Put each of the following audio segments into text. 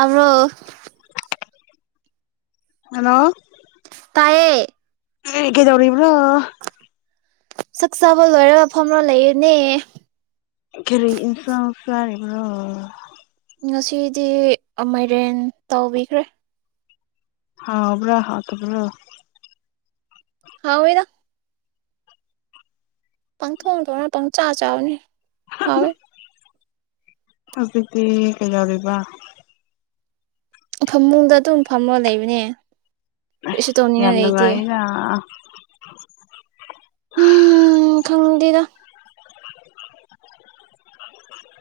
ꯑ ꯍꯜꯂꯣ ꯇꯥꯏꯌꯦ ꯑꯦ ꯀꯩꯗꯧꯔꯤꯕꯔꯣ ꯆꯥꯛ ꯆꯥꯕ ꯂꯣꯏꯔꯒ ꯐꯝꯔ ꯂꯩꯌꯦꯅꯦ ꯀꯔꯤ ꯏꯟꯁꯥꯡ ꯆꯥꯔꯤꯕ꯭ꯔꯣ ꯉꯁꯤꯗꯤ ꯃꯥꯏꯔꯦꯟ ꯇꯥꯎꯕꯤꯈ꯭ꯔꯦ ꯍꯥꯎꯕ꯭ꯔꯥ ꯍꯥꯥꯎꯇꯕ꯭ꯔꯣ ꯍꯥꯎꯏꯗ ꯄꯪꯊꯣꯡ ꯊꯣꯡꯉ ꯄꯪꯆꯥꯥ ꯆꯥꯕꯅꯤ ꯍꯥꯎꯋꯦ ꯍꯧꯖꯤꯛꯇꯤ ꯀꯩꯗꯧꯔꯤꯕ ꯐꯃꯨꯡꯗ ꯑꯗꯨꯝ ꯐꯝꯃ ꯂꯩꯕꯅꯦ ꯀꯔꯤꯁꯨ ꯌꯥꯝ ꯇꯧꯅꯤꯡꯉꯥꯏ ꯂꯩꯇꯦ ꯅꯨꯉꯥꯏꯌꯦꯅ ꯎꯝ ꯈꯡꯗꯦꯗꯥ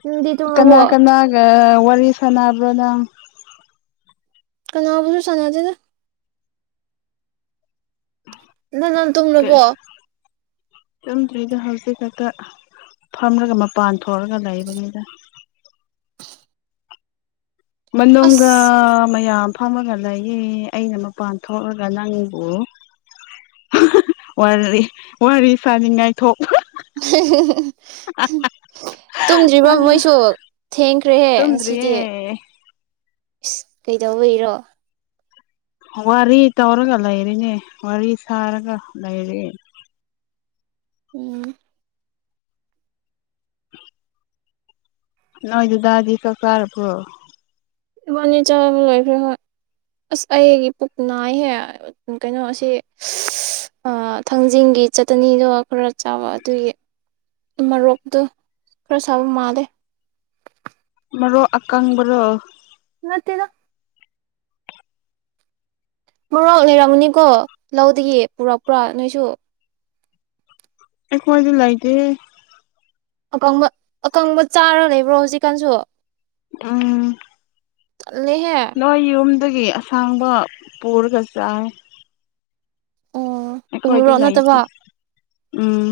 ꯅꯪꯗꯤ ꯇꯨꯝꯔꯕꯣ ꯀꯅꯥ ꯀꯅꯥꯒ ꯋꯥꯔꯤ ꯁꯥꯟꯅꯕ꯭ꯔ ꯅꯡ ꯀꯅꯥꯕꯨꯁꯨ ꯁꯅꯥꯗꯦꯗ ꯑꯗꯣ ꯅꯪ ꯇꯨꯝꯂꯕꯣ ꯇꯨꯝꯗ꯭ꯔꯤꯗ ꯍꯧꯖꯤꯛ ꯈꯛꯇ ꯐꯝꯂꯒ ꯃꯄꯥꯟ ꯊꯣꯛꯑꯒ ꯂꯩꯕꯅꯤꯗ ꯑꯁ [inaudible] ꯐꯝꯃꯒ ꯂꯩꯌꯦ ꯑꯩꯅ ꯃꯄꯥꯟ ꯊꯣꯛꯂꯒ ꯅꯪꯕꯨ ꯋꯥꯔꯤ ꯁꯥꯅꯤꯡꯉꯥꯏ ꯊꯣꯛ ꯇꯨꯝꯗ꯭ꯔꯤꯕ ꯃꯣꯏꯁꯨ ꯊꯦꯡꯈ꯭ꯔꯦꯍꯦ ꯇꯨꯝꯗ꯭ꯔꯤꯌꯦ ꯉꯁꯤꯗꯤ ꯏꯁ ꯀꯩꯗꯧꯕꯩꯔꯣ ꯋꯥꯔꯤ ꯇꯧꯔꯒ ꯂꯩꯔꯤꯅꯦ ꯋꯥꯔꯤ ꯁꯥꯔꯒ ꯂꯩꯔꯦ ꯎꯝ ꯅꯣꯏꯗꯨꯗꯥꯗꯤ ꯀ ꯀꯥꯔꯔꯕꯣ ꯏꯕꯥꯅꯤ ꯆꯥꯕ ꯂꯣꯏꯈ꯭ꯔꯦ ꯍꯣꯏ ꯑꯁ ꯑꯩꯒꯤ ꯄꯨꯛ ꯅꯥꯏꯍꯦ ꯀꯩꯅꯣꯁꯤ ꯊꯥꯡꯖꯤꯡꯒꯤ ꯆꯇꯅꯤꯗꯣ ꯈꯔ ꯆꯥꯕ ꯑꯗꯨꯒꯤ ꯃꯣꯔꯣꯛꯇꯣ ꯈꯔ ꯁꯥꯕ ꯃꯥꯜꯂꯦ ꯃꯔꯣꯛ ꯑꯀꯥꯡꯕꯣ ꯅꯥꯠꯇꯦꯗ ꯃꯔꯣꯛ ꯂꯩꯔꯝꯃꯅꯤꯀꯣ ꯂꯧꯗꯒꯤ ꯄꯨꯔꯛꯄ꯭ꯔꯥ ꯅꯣꯏꯁꯨ ꯑꯦꯀꯋꯥꯗꯂ ꯑꯥꯏꯗꯤ [unintelligible] ꯑꯝ ꯇꯜꯂꯦꯍꯦ ꯅꯣꯏ ꯌꯨꯝꯗꯒꯤ ꯑꯁꯥꯡꯕ ꯄꯨꯔꯒ ꯆꯥꯏ ꯑꯣ ꯑꯩꯈꯣꯏꯗꯤ ꯎꯃꯣꯔꯣꯛ ꯅꯠꯇꯕ ꯂꯩꯇꯦ ꯎꯝ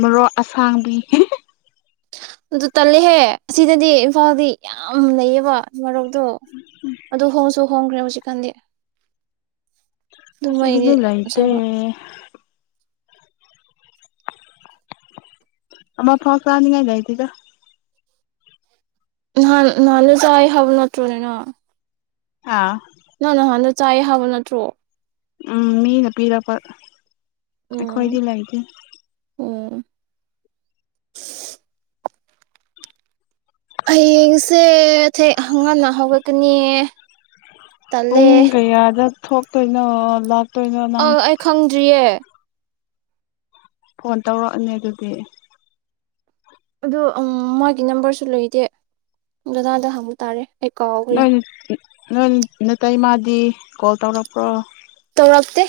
ꯃꯔꯣꯛ ꯑꯁꯥꯡꯕꯤ ꯑꯗꯨ ꯇꯜꯂꯦꯍꯦ ꯑꯁꯤꯗꯗꯤ ꯏꯝꯐꯥꯜꯗꯤ ꯌꯥꯝ ꯂꯩꯌꯦꯕ ꯃꯔꯣꯛꯇꯣ ꯑꯗꯨ ꯍꯣꯡꯁꯨ ꯍꯣꯡꯈ꯭ꯔꯦ ꯍꯧꯖꯤꯛꯀꯥꯟꯗꯤ ꯑꯗꯨ ꯃꯣꯏꯒꯤꯗꯤ ꯑꯁꯗꯥꯗꯤ ꯌꯥꯝ ꯂꯩꯥꯇꯦ ꯁꯥꯕ ꯑꯃ ꯐꯥꯎ ꯆꯥꯅꯤꯉꯥꯏ ꯂꯩꯇꯦꯗ ꯅꯥꯟ ꯅꯍꯦ ꯆꯥꯏ ꯍꯕ ꯅꯠꯇ꯭ꯔꯅꯦꯅ ꯍꯥ ꯅꯡ ꯅꯍꯥꯟꯗ ꯆꯥꯏ ꯍꯥꯕ ꯅꯠꯇ꯭ꯔꯣ ꯎꯝ ꯃꯤꯅ ꯄꯤꯔꯄ ꯎꯝ ꯑꯈꯣꯏꯗ ꯂꯩꯇꯦ [inaudible] ꯍꯌꯦꯡꯁꯦ ꯊꯦꯡ ꯉꯟꯅ ꯍꯧꯒꯠꯀꯅꯤꯌꯦ ꯄꯨꯡ ꯀꯌꯥꯗ ꯊꯣꯛꯇꯣꯏꯅꯣ [unintelligible] ꯑ ꯅꯪ ꯑꯩ ꯈꯡꯗ꯭ꯔꯤꯌꯦ ꯐꯣꯟ ꯇꯧꯔꯛꯑꯅꯤ ꯑꯗꯨꯗꯤ ꯑ ꯃꯥꯒꯤ ꯅꯝꯕꯔꯁꯨ ꯂꯩꯇꯦ ꯗꯗꯥꯗ ꯍꯪꯕ ꯇꯥꯔꯦ ꯑꯩ ꯀꯥꯎꯈ꯭ꯔꯦ ꯅ ꯅ ꯇꯥꯏ ꯃꯥ ꯗꯤ ꯀꯣꯜ ꯇꯧꯔꯛꯄ꯭ꯔꯣ ꯇꯧꯔꯞꯇꯦ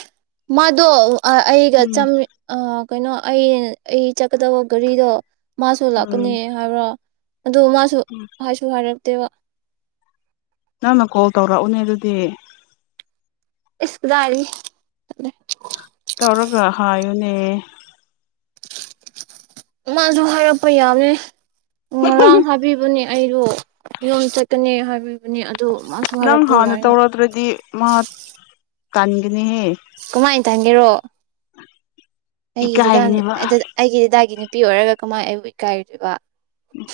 ꯃꯥꯗꯣ ꯑ ꯑꯩꯒ ꯎꯝ ꯆ ꯀꯩꯅꯣ ꯑꯩ ꯑꯩ ꯆꯠꯀꯗꯕ ꯒꯥꯔꯤꯗꯣ ꯃꯥꯁꯨ ꯎꯝ ꯂꯥꯛꯀꯅꯤ ꯍꯥꯏꯕ꯭ꯔꯣ ꯑꯗꯨ ꯃꯥꯁꯨ ꯍꯥꯏꯁꯨ ꯍꯥꯏꯔ ꯇꯦꯕ ꯅꯪꯅ ꯀꯣꯜ ꯇꯧꯔꯛꯎꯅꯦ ꯑꯗꯨꯗꯤ ꯏꯁꯀꯗꯥꯒꯤ ꯇꯧꯔꯒ ꯍꯥꯏꯌꯨꯅꯦ ꯃꯥꯁꯨ ꯍꯥꯏꯔꯛꯄ ꯌꯥꯅꯤ ꯉꯔꯥꯡ ꯍꯥꯏꯕꯤꯕꯅꯦ ꯑꯩꯗꯣ ꯌꯨꯝꯝ ꯆꯠꯀꯅꯤ ꯍꯥꯏꯕꯤꯕꯅꯦ ꯑꯗꯨ ꯃꯥꯁꯨ ꯅꯪ ꯍꯥꯏꯔꯛꯄ ꯍꯥꯟꯅ ꯌꯥꯏꯅ ꯇꯧꯔꯛꯇ꯭ꯔꯗꯤ ꯃꯥ [unintelligible] ꯅꯤꯍꯦ ꯇꯟ ꯒꯦꯔꯣ ꯏꯀꯥꯏꯒꯅꯦꯕ ꯑꯩꯒꯤꯗꯗ ꯑꯩꯒꯤꯗꯗꯅꯤ ꯄꯤ ꯑꯣꯏꯔꯒ ꯀꯃꯥꯏ ꯑꯩꯕꯨ ꯏꯀꯥꯏꯗꯨꯏꯕ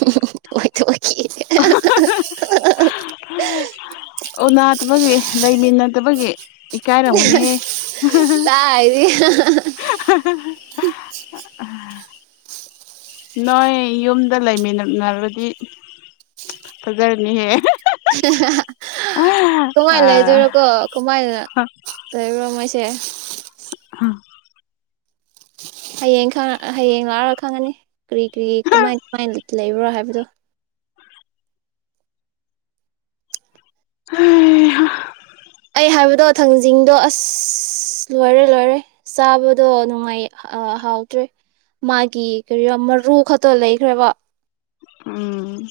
[unintelligible] ꯊꯣꯛꯀꯦ ꯎ ꯅꯗꯕꯒꯤ ꯂꯩꯃꯤꯟꯅꯗꯕꯒꯤ ꯏꯀꯥꯏꯔꯝꯒꯅꯤ ꯇꯥꯏꯗꯤ [unintelligible] ꯅꯣꯏ ꯌꯨꯝꯗ ꯂꯩꯃꯤꯟꯅꯔꯗꯤ ꯐꯖꯔꯅꯤꯍꯦ [unintelligible] ꯀꯃꯥꯏꯅ ꯂꯩꯗꯣꯏꯔꯣ ꯀꯣ ꯀꯃꯥꯏꯅ ꯂꯩꯔꯨꯔꯃ ꯆꯦ ꯑ ꯍꯌꯦꯡ ꯍꯌꯦꯡ ꯂꯥꯛꯑꯒ ꯈꯪꯉꯅꯤ ꯀꯔꯤ ꯀꯔꯤ ꯀꯃꯥꯏ ꯀꯃꯥꯏꯅ ꯂꯩꯕ꯭ꯔꯣ ꯍꯥꯏꯕꯗꯣ ꯑ ꯑꯩ ꯍꯥꯏꯕꯗꯣ ꯊꯥꯡꯖꯤꯡꯗꯣ ꯑꯁ ꯂꯣꯏꯔꯦ ꯂꯣꯏꯔꯦ ꯆꯥꯕꯗꯣ ꯅꯨꯡꯉꯥꯏ ꯍꯥꯎꯇ꯭ꯔꯦ ꯃꯥꯒꯤ ꯀꯔꯤ ꯃꯔꯨ ꯈꯛꯇꯣ ꯂꯩꯈ꯭ꯔꯦꯕ ꯎꯝ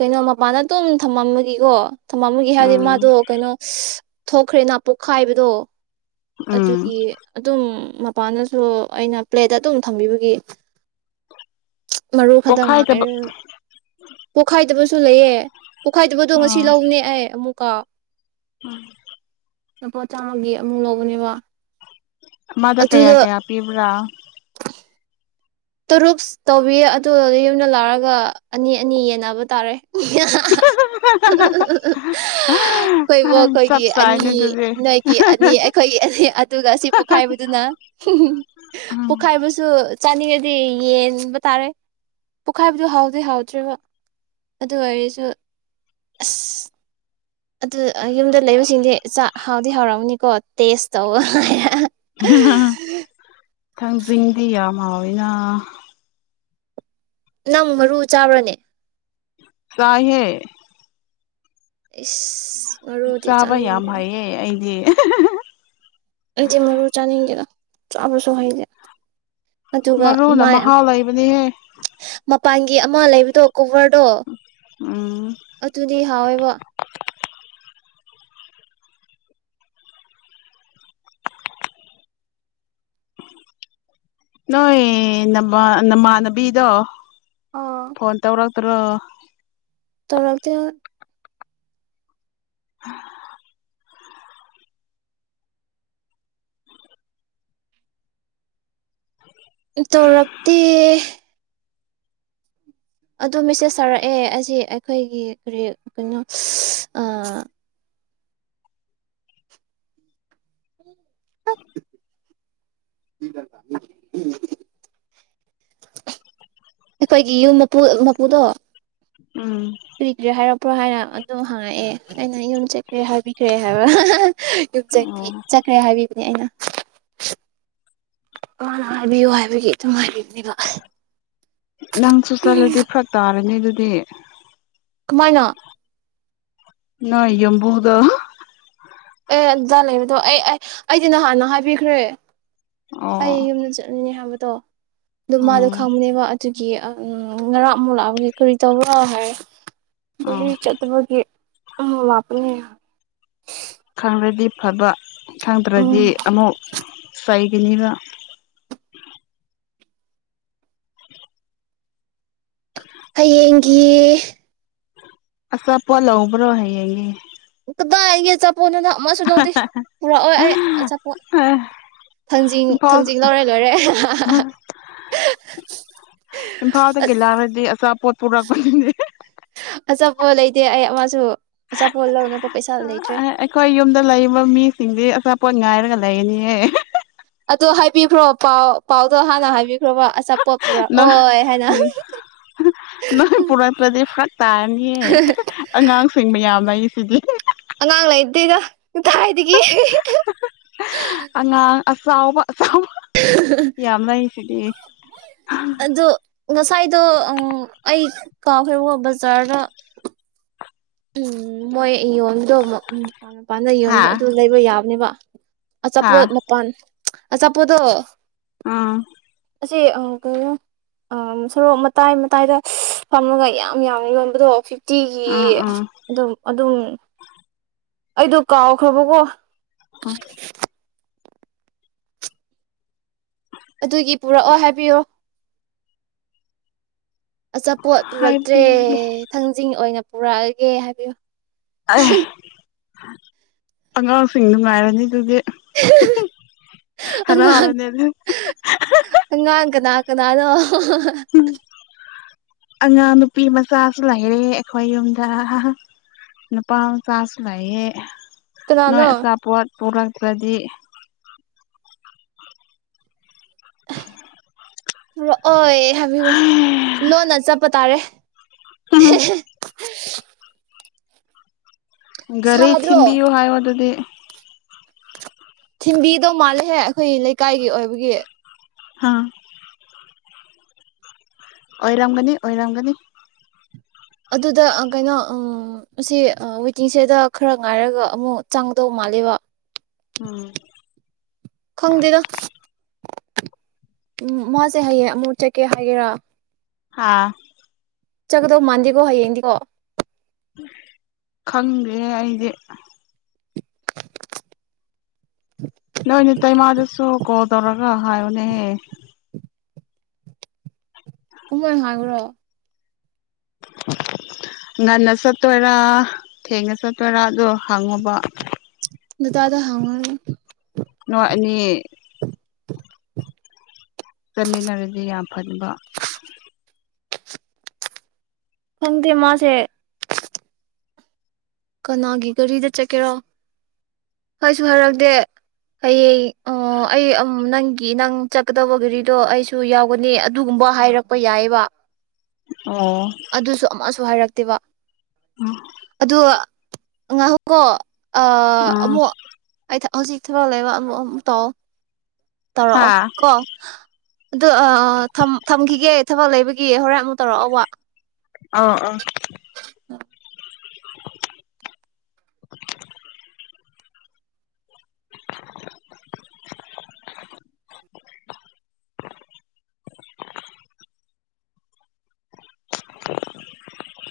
ꯀꯩꯅꯣ ꯃꯄꯥꯟꯗ ꯇꯨꯝ ꯊꯝꯃꯝꯕꯒꯤꯀꯣ ꯊꯝꯕꯃꯒꯤ ꯍꯥꯏꯔꯗꯤ ꯎꯝ ꯃꯥꯗꯣ ꯀꯩꯅꯣ ꯊꯣꯛꯈ꯭ꯔꯦꯅ ꯄꯣꯛꯈꯥꯏꯕꯗꯣ ꯎꯝ ꯑꯗꯨꯒꯤ ꯑꯗꯨꯝ ꯃꯄꯥꯟꯗꯁꯨ ꯑꯩꯅ ꯄ꯭ꯂꯦꯠ ꯑꯗꯨꯝ ꯊꯝꯕꯤꯕꯒꯤ ꯃꯔꯨ ꯈꯛꯇꯪ ꯄꯣꯛꯈꯥꯏꯗꯕ ꯉꯥꯏꯔ ꯄꯣꯛꯈꯥꯏꯗꯕꯁꯨ ꯂꯩꯌꯦ [inaudible] ꯄꯣꯛꯈꯥꯏꯗꯕꯗꯣ ꯉꯁꯤ ꯂꯅꯦ ꯑꯩ ꯑꯃꯨꯛ ꯀꯨꯇꯥ ꯎꯝ ꯂꯨꯄꯥ ꯆꯥꯝꯃꯒꯤ ꯑꯃꯨꯛ ꯂꯧꯕꯅꯦꯕ ꯃꯥꯗ ꯀꯌꯥ ꯑꯗꯨꯗ ꯀꯌꯥ ꯄꯤꯕ꯭ꯔꯥ [inaudible] ꯇꯔꯨꯛ ꯇꯧꯕꯤꯌꯦ ꯑꯗꯨ ꯌꯨꯝꯗ ꯂꯥꯛꯑꯒ ꯑꯅꯤ ꯑꯅꯤ ꯌꯦꯟꯅꯕ ꯇꯥꯔꯦ ꯑꯩꯈꯣꯏꯕꯨ ꯆꯞ ꯑꯩꯈꯣꯏꯒꯤ ꯆꯥꯏꯅꯦ ꯑꯅꯤ ꯑꯗꯨꯗꯤ ꯅꯣꯏꯒꯤ ꯑꯅꯤ ꯑꯩꯈꯣꯏꯒꯤ ꯑꯅꯤ ꯑꯗꯨꯒ ꯁꯤ ꯄꯣꯛꯈꯥꯏꯕꯗꯨꯅ ꯎꯝ ꯄꯣꯛꯈꯥꯏꯕꯁꯨ ꯆ ꯗꯤ ꯌꯦꯡꯕ ꯇꯥꯔꯦ ꯄꯣꯛꯈꯥꯏꯕꯗꯨꯣ ꯍꯥꯎꯗꯤ ꯍꯥꯎꯗ꯭ꯔꯦꯔꯤꯕ ꯑꯗꯨ ꯑꯣꯏꯔꯁꯨ ꯑꯁ ꯑꯗꯨ ꯌꯨꯝꯗ ꯂꯩꯕꯁꯤꯡꯗꯤ ꯆꯥꯛ ꯍꯥꯎꯗꯤ ꯍꯥꯎꯔꯝꯑꯅꯤꯀꯣ ꯇꯦꯁ ꯇꯧꯕ ꯑ ꯊꯥꯡꯖꯤꯡꯗꯤ ꯌꯥꯝ ꯍꯥꯎꯋꯤꯅ ꯅꯪ ꯃꯔꯨ ꯆꯥꯕ꯭ꯔꯅꯦ ꯀꯍꯦ ꯏꯁꯁ ꯃ ꯔꯣꯗꯤꯦ ꯆꯥꯕ ꯆꯅꯤ ꯌꯥꯝ ꯍꯩꯌꯦ [inaudible] ꯆꯦ ꯃꯔꯔ ꯆꯥꯅꯤꯡꯗꯦꯅ ꯑꯕꯁ ꯍꯅꯦ ꯃꯔꯨꯅ ꯃꯍꯥꯎ ꯂꯩꯕꯅꯦꯍꯦ ꯎ ꯄꯥꯟꯒꯤ ꯑꯃ ꯂꯩꯕꯗꯣ ꯀꯣꯚꯔꯗꯣ ꯎꯝ ꯑꯗꯨꯗꯤ ꯍꯥꯎꯋꯦꯕ ꯅꯣꯏ ꯅꯃ ꯅꯃꯥꯟꯅꯕꯤꯗꯣ ꯑꯥ ꯐꯣꯟ ꯇꯧꯔ ꯀꯨꯠꯇ꯭ꯔꯣ ꯇꯔꯛꯗꯤ ꯑ ꯇꯧꯣꯔꯞꯇ ꯑꯗꯣ ꯃꯦꯁꯦꯁ ꯇꯥꯔꯛꯑꯦ ꯑꯁꯤ ꯑꯩꯈꯣꯏꯒꯤ ꯀꯔꯤ ꯀꯩꯅꯣ ꯝ ꯑꯩꯈꯣꯏꯒꯤ ꯌꯨꯝ ꯃꯄꯨ ꯃꯄꯨꯗꯣ ꯎꯝ ꯐ ꯀ꯭ꯔꯤ ꯍꯥꯏꯔ ꯄ꯭ꯔꯣ ꯍꯥꯏꯔ ꯑꯗꯨꯝ ꯍꯪꯉꯛꯑꯦ ꯑꯩꯅ ꯌꯨꯝ ꯆꯠꯈ꯭ꯔꯦ ꯍꯥꯏꯕꯤꯈ꯭ꯔꯦ ꯍꯥꯏꯕ ꯌꯨꯝ ꯑꯣ ꯆꯠꯈ꯭ꯔꯦ ꯍꯥꯏꯕꯤꯕꯅꯦ ꯑꯩꯅ ꯃꯥꯅ ꯍꯥꯏꯕꯤꯌꯨ ꯍꯥꯏꯕꯒꯤ ꯑꯗꯨꯝ ꯍꯥꯏꯕꯤꯕꯅꯦꯕ ꯑ ꯅꯪꯁꯨ ꯆꯠꯂꯗꯤ ꯐꯔꯛ ꯇꯥꯔꯅꯤ ꯑꯗꯨ ꯑꯗꯨ ꯀꯃꯥꯏꯅ꯫ ꯅꫭꯏ ꯌꯨꯝꯕꯨꯗꫭ ꯑꯦ ꯑꯗꯨꯗꯥ ꯂꯩꯕꯗꯣ ꯑꯩ ꯑꯩꯗꯤ ꯅꯍꯥꯟꯅ ꯍꯥꯏꯕꯤꯈ꯭ꯔꯦ ꯑꯣ ꯑꯩ ꯌꯨꯝꯗ ꯆꯠꯅꯤꯡꯉꯦ ꯍꯥꯏꯕ ꯠꯇꯣ ꯑꯗꯨ ꯃꯥꯗꯣ ꯎꯝ ꯈꯪꯕꯅꯦꯕ ꯑꯗꯨ ꯒꯤ ꯑꯪ ꯉꯔꯥꯡ ꯑꯃꯨꯛ ꯂꯥꯛꯕꯒꯤ ꯀꯔꯤ ꯇꯧꯕ ꯍꯥꯏ ꯑꯣ ꯒꯥꯔꯤ ꯆꯠꯇꯕꯒꯤ ꯑꯃ ꯂꯥꯛꯄꯅꯦ꯫ ꯈꯪꯔꯗꯤ ꯐꯕ꯫ ꯈꯪꯗ꯭ꯔꯗꯤ ꯎꯝ ꯑꯃꯨꯛ ꯁꯥꯏ [unintelligible] ꯍꯌꯦꯡꯒꯤꯌꯦꯦ ꯑꯆꯥꯞꯄꯣꯠ ꯂꯧꯕ꯭ꯔꯣ ꯍꯩꯌꯦꯌꯦ꯫ ꯏꯒꯦ ꯆ ꯄꯣꯟꯗꯨꯅ ꯑꯃꯁꯨ ꯂꯧꯗꯦ ꯄꯨꯔꯛꯑꯣꯏ ꯑꯩ ꯑꯆꯥꯄꯣꯠ ꯑꯦ ꯊꯥꯡꯖꯤꯡ ꯏꯝꯐꯥꯜ ꯊꯥꯡꯖꯤꯡ ꯂꯧꯔꯦ ꯂꯣꯏꯔꯦ꯫ ꯏꯝꯐꯥꯜꯗꯒꯤ ꯂꯥꯛꯔꯗꯤ ꯑꯆꯥꯄꯣꯠ ꯄꯨꯔꯛꯄꯅꯤꯅꯦ꯫ ꯑꯆꯥꯄꯣꯠ ꯂꯩꯇꯦ ꯑꯩ ꯑꯃꯁꯁꯨ ꯑꯆꯥꯄꯣꯠ ꯂꯧꯅꯕ ꯄꯩꯁꯥ ꯂꯩꯇ꯭ꯔꯦ ꯑꯩꯈꯣꯏ ꯌꯨꯝꯗ ꯂꯩꯔꯤꯕ ꯃꯤꯁꯤꯡꯗꯤ ꯑꯆꯥꯄꫭꯠ ꯉꯥꯏꯔꯒ ꯂꯩꯒꯅꯤꯍꯦ꯫ ꯑꯗꯣ ꯍꯥꯏꯕꯤꯈ꯭ꯔꯣ ꯄꯥꯎ ꯄꯥꯎꯗꯣ ꯍꯥꯟꯅ ꯍꯥꯏꯕꯤꯈ꯭ꯔꯣꯕ ꯑꯆꯥ ꯅꫭꯏ ꯎꯝ ꯅꯣꯏ ꯄꯨꯔꯛꯇ꯭ꯔꯗꯤ ꯐꯔꯛ ꯇꯥꯔꯅꯤꯌꯦ ꯑꯉꯥꯡꯁꯤꯡ ꯃꯌꯥꯝꯅ ꯑꯩ ꯁꯤꯗꯤ ꯅꯥꯡꯂ ꯏꯗꯒ ꯀꯥꯏꯗꯒꯤ ꯑ ꯑꯥꯎꯕ ꯑꯗꯨ ꯉꯁꯥꯏꯗꯣ ꯑ ꯑꯩ ꯀꯥꯎꯈ꯭ꯔꯦ ꯋꫭ ꯕꯖꯥꯔꯗ ꯎꯝ ꯃꯣꯏ ꯑꯩ ꯌꯣꯟꯕꯗꯣ ꯑꯃꯨꯛ ꯃꯄꯥꯟ ꯃꯄꯥꯟꯗ ꯍꯥ ꯌꯣꯟꯕꯗꯣ ꯑꯗꯨ ꯂꯩꯕ ꯌꯥꯕꯅꯦꯕ꯫ ꯍꯥ ꯑꯆꯥꯄꫭꯠ ꯃꯄꯥꯟ ꯑꯆꯥꯄꯣꯠꯗꫭ ꯑꯥ ꯑꯁꯤ ꯑ ꯀꯩꯅꯣ ꯑꯝ ꯁꯣꯔꯣꯛ ꯃꯇꯥꯏ ꯃꯇꯥꯏꯗ ꯐꯝꯑꯒ ꯌꯥꯝ ꯌꯥꯝꯅ ꯌꯣꯟꯕꯗꯣ ꯐꯤꯐ ꯇꯤꯒꯤ ꯎꯝ ꯎꯝ ꯑꯗꯨꯝ ꯑꯗꯨꯝ ꯑꯩꯗꯣ ꯀꯥꯎꯈ꯭ꯔꯕꯀꯣ꯫ ꯑꯗꯨꯒꯤ ꯄꯨꯔꯛꯑꯣ ꯍꯥꯏꯕꯤꯌꯣ꯫ ꯑꯆꯥꯄꯣꯠ ꯄꯨꯔꯛꯇ꯭ꯔꯦ ꯍꯥꯏꯕꯤꯒꯦ ꯊꯥꯡꯖꯤꯡ ꯑꯣꯏꯅ ꯄꯨꯔꯥꯑꯒꯦ ꯍꯥꯏꯕꯤꯌꯨ ꯑꯥꯏ ꯑꯉꯥꯡꯁꯤꯡꯗꯨ ꯉꯥꯏꯔꯅꯤ ꯑꯗꯨꯗꯤ ꯑꯉꯥꯡ ꯍꯔꯥꯎꯔꯅꯤ ꯑꯗꯨ ꯑꯉꯥꯡ ꯀꯅꯥ ꯀꯅꯥꯅꯣ [unintelligible] ꯑꯉꯥꯡ ꯅꯨꯄꯤ ꯃꯆꯥꯁꯨ ꯂꯩꯔꯦ ꯑꯩꯈꯣꯏ ꯌꯨꯝꯗ ꯅꯨꯄꯥ ꯃꯆꯥꯁꯨ ꯂꯩꯑꯦ ꯅ ꯀꯅꯥꯅꯣ ꯁꯥꯄꯣꯠ ꯄꯣꯔꯔꯥ ꯄꯗꯤ ꯊꯣꯔꯛ ꯑꯣꯏ ꯍꯥꯏꯕꯤꯈ꯭ꯔꯣ ꯍꯩ ꯂꯣꯟꯅ ꯆꯠꯄ ꯇꯥꯔꯦ [unintelligible] [unintelligible] ꯒꯥꯔꯤ ꯁꯥꯗ꯭ꯔꯣ ꯊꯤꯟꯕꯤꯌꯨ ꯍꯥꯏꯎ ꯑꯗꯨꯗꯤ ꯊꯤꯟꯕꯤꯗꯧ ꯃꯥꯜꯂꯦꯍꯦ ꯑꯩꯈꯣꯏ ꯂꯩꯀꯥꯏꯒꯤ ꯑꯣꯏꯕꯒꯤ ꯍꯥꯥ ꯑꯣꯏꯔꯝꯒꯅꯤ ꯑꯣꯏꯔꯝꯒꯅꯤ ꯑꯗꯨꯗ ꯑꯥ ꯀꯩꯅꯣ ꯑꯥ ꯑꯁꯤ ꯑꯥ ꯋꯦꯇꯤꯡꯁꯦꯗꯇ ꯈꯔ ꯉꯥꯏꯔꯒ ꯑꯃꯨꯛ ꯆꯪꯒꯗꯧ ꯃꯥꯜꯂꯦꯕ ꯎꯝ ꯈꯪꯗꯦꯗ ꯎ ꯃꯥꯁꯦ ꯍꯌꯦꯌꯦꯡ ꯑꯃꯨꯠ ꯆꯠꯀꯦ ꯍꯥꯏꯒꯦꯔꯥ ꯍꯥꯥ ꯆꯪꯒꯗꯧ ꯃꯥꯟꯗꯦꯒꯣ ꯍꯌꯦꯡꯗꯤꯀꯣ ꯈꯪꯦ ꯑꯩꯗꯦ ꯅꯣꯏ ꯅꯇꯩꯃꯥ ꯑꯗꯨꯁꯨ ꯀꯣꯜ ꯇꯧꯔꯒ ꯍꯥꯏꯌꯨꯅꯦꯍꯦ ꯀꯃꯣꯏ ꯍꯥꯡꯉ꯭ꯔꯣ ꯉꯟꯅ ꯆꯠꯇꯣꯏꯔꯥ ꯊꯦꯡꯅ ꯆꯠꯇꯣꯏꯔꯥꯗꯣ ꯍꯪꯉꯨꯕ ꯅꯗꯥꯥꯗ ꯍꯪꯉ ꯅꯣꯏ ꯑꯅꯤ ꯆꯠꯃꯤꯟꯅꯔꯗꯤ ꯌꯥꯝ ꯐꯟꯕ ꯈꯪꯗꯦ ꯃꯥꯁꯦ ꯀꯅꯥꯒꯤ ꯒꯥꯔꯤꯗ ꯆꯠꯀꯦꯔꯣ ꯍꯥꯏꯁꯨ ꯍꯥꯏꯔꯛꯗꯦ ꯍꯌꯦꯡ ꯑꯣ ꯑꯩ ꯑꯣ ꯅꯪꯒꯤ ꯅꯪ ꯆꯠꯀꯗꯕ ꯒꯥꯔꯤꯗꯣ ꯑꯩꯁꯨ ꯌꯥꯎꯒꯅꯤ ꯑꯗꯨꯒꯨꯝꯕ ꯍꯥꯏꯔꯛꯄ ꯌꯥꯏꯕ [inaudible] ꯑꯗꯨꯁꯨ ꯑꯃꯁꯨ ꯍꯥꯏꯔꯛꯦ ꯇꯦꯕ ꯎꯝ ꯑꯗꯣ ꯉꯍꯨꯀꯣ ꯑ ꯎꯝ ꯃꯣ ꯑ ꯍꯧꯖꯤꯛ ꯊꯕꯛ ꯂꯩꯕ ꯑꯃꯨꯛ ꯑꯃꯨꯛ ꯇꯧ ꯑꯣ ꯍꯥ ꯇꯧꯔꯛꯑꯣ ꯀꯣ ꯑꯗꯣ ꯑꯥ ꯑ ꯊꯝ ꯊꯝꯈꯤꯒꯦ ꯊꯕꯛ ꯂꯩꯕ ꯍꯣꯔꯦꯟ ꯑꯃꯨꯛ ꯇꯧꯔꯛꯑꯣꯕ ꯑ ꯑ [unintelligible]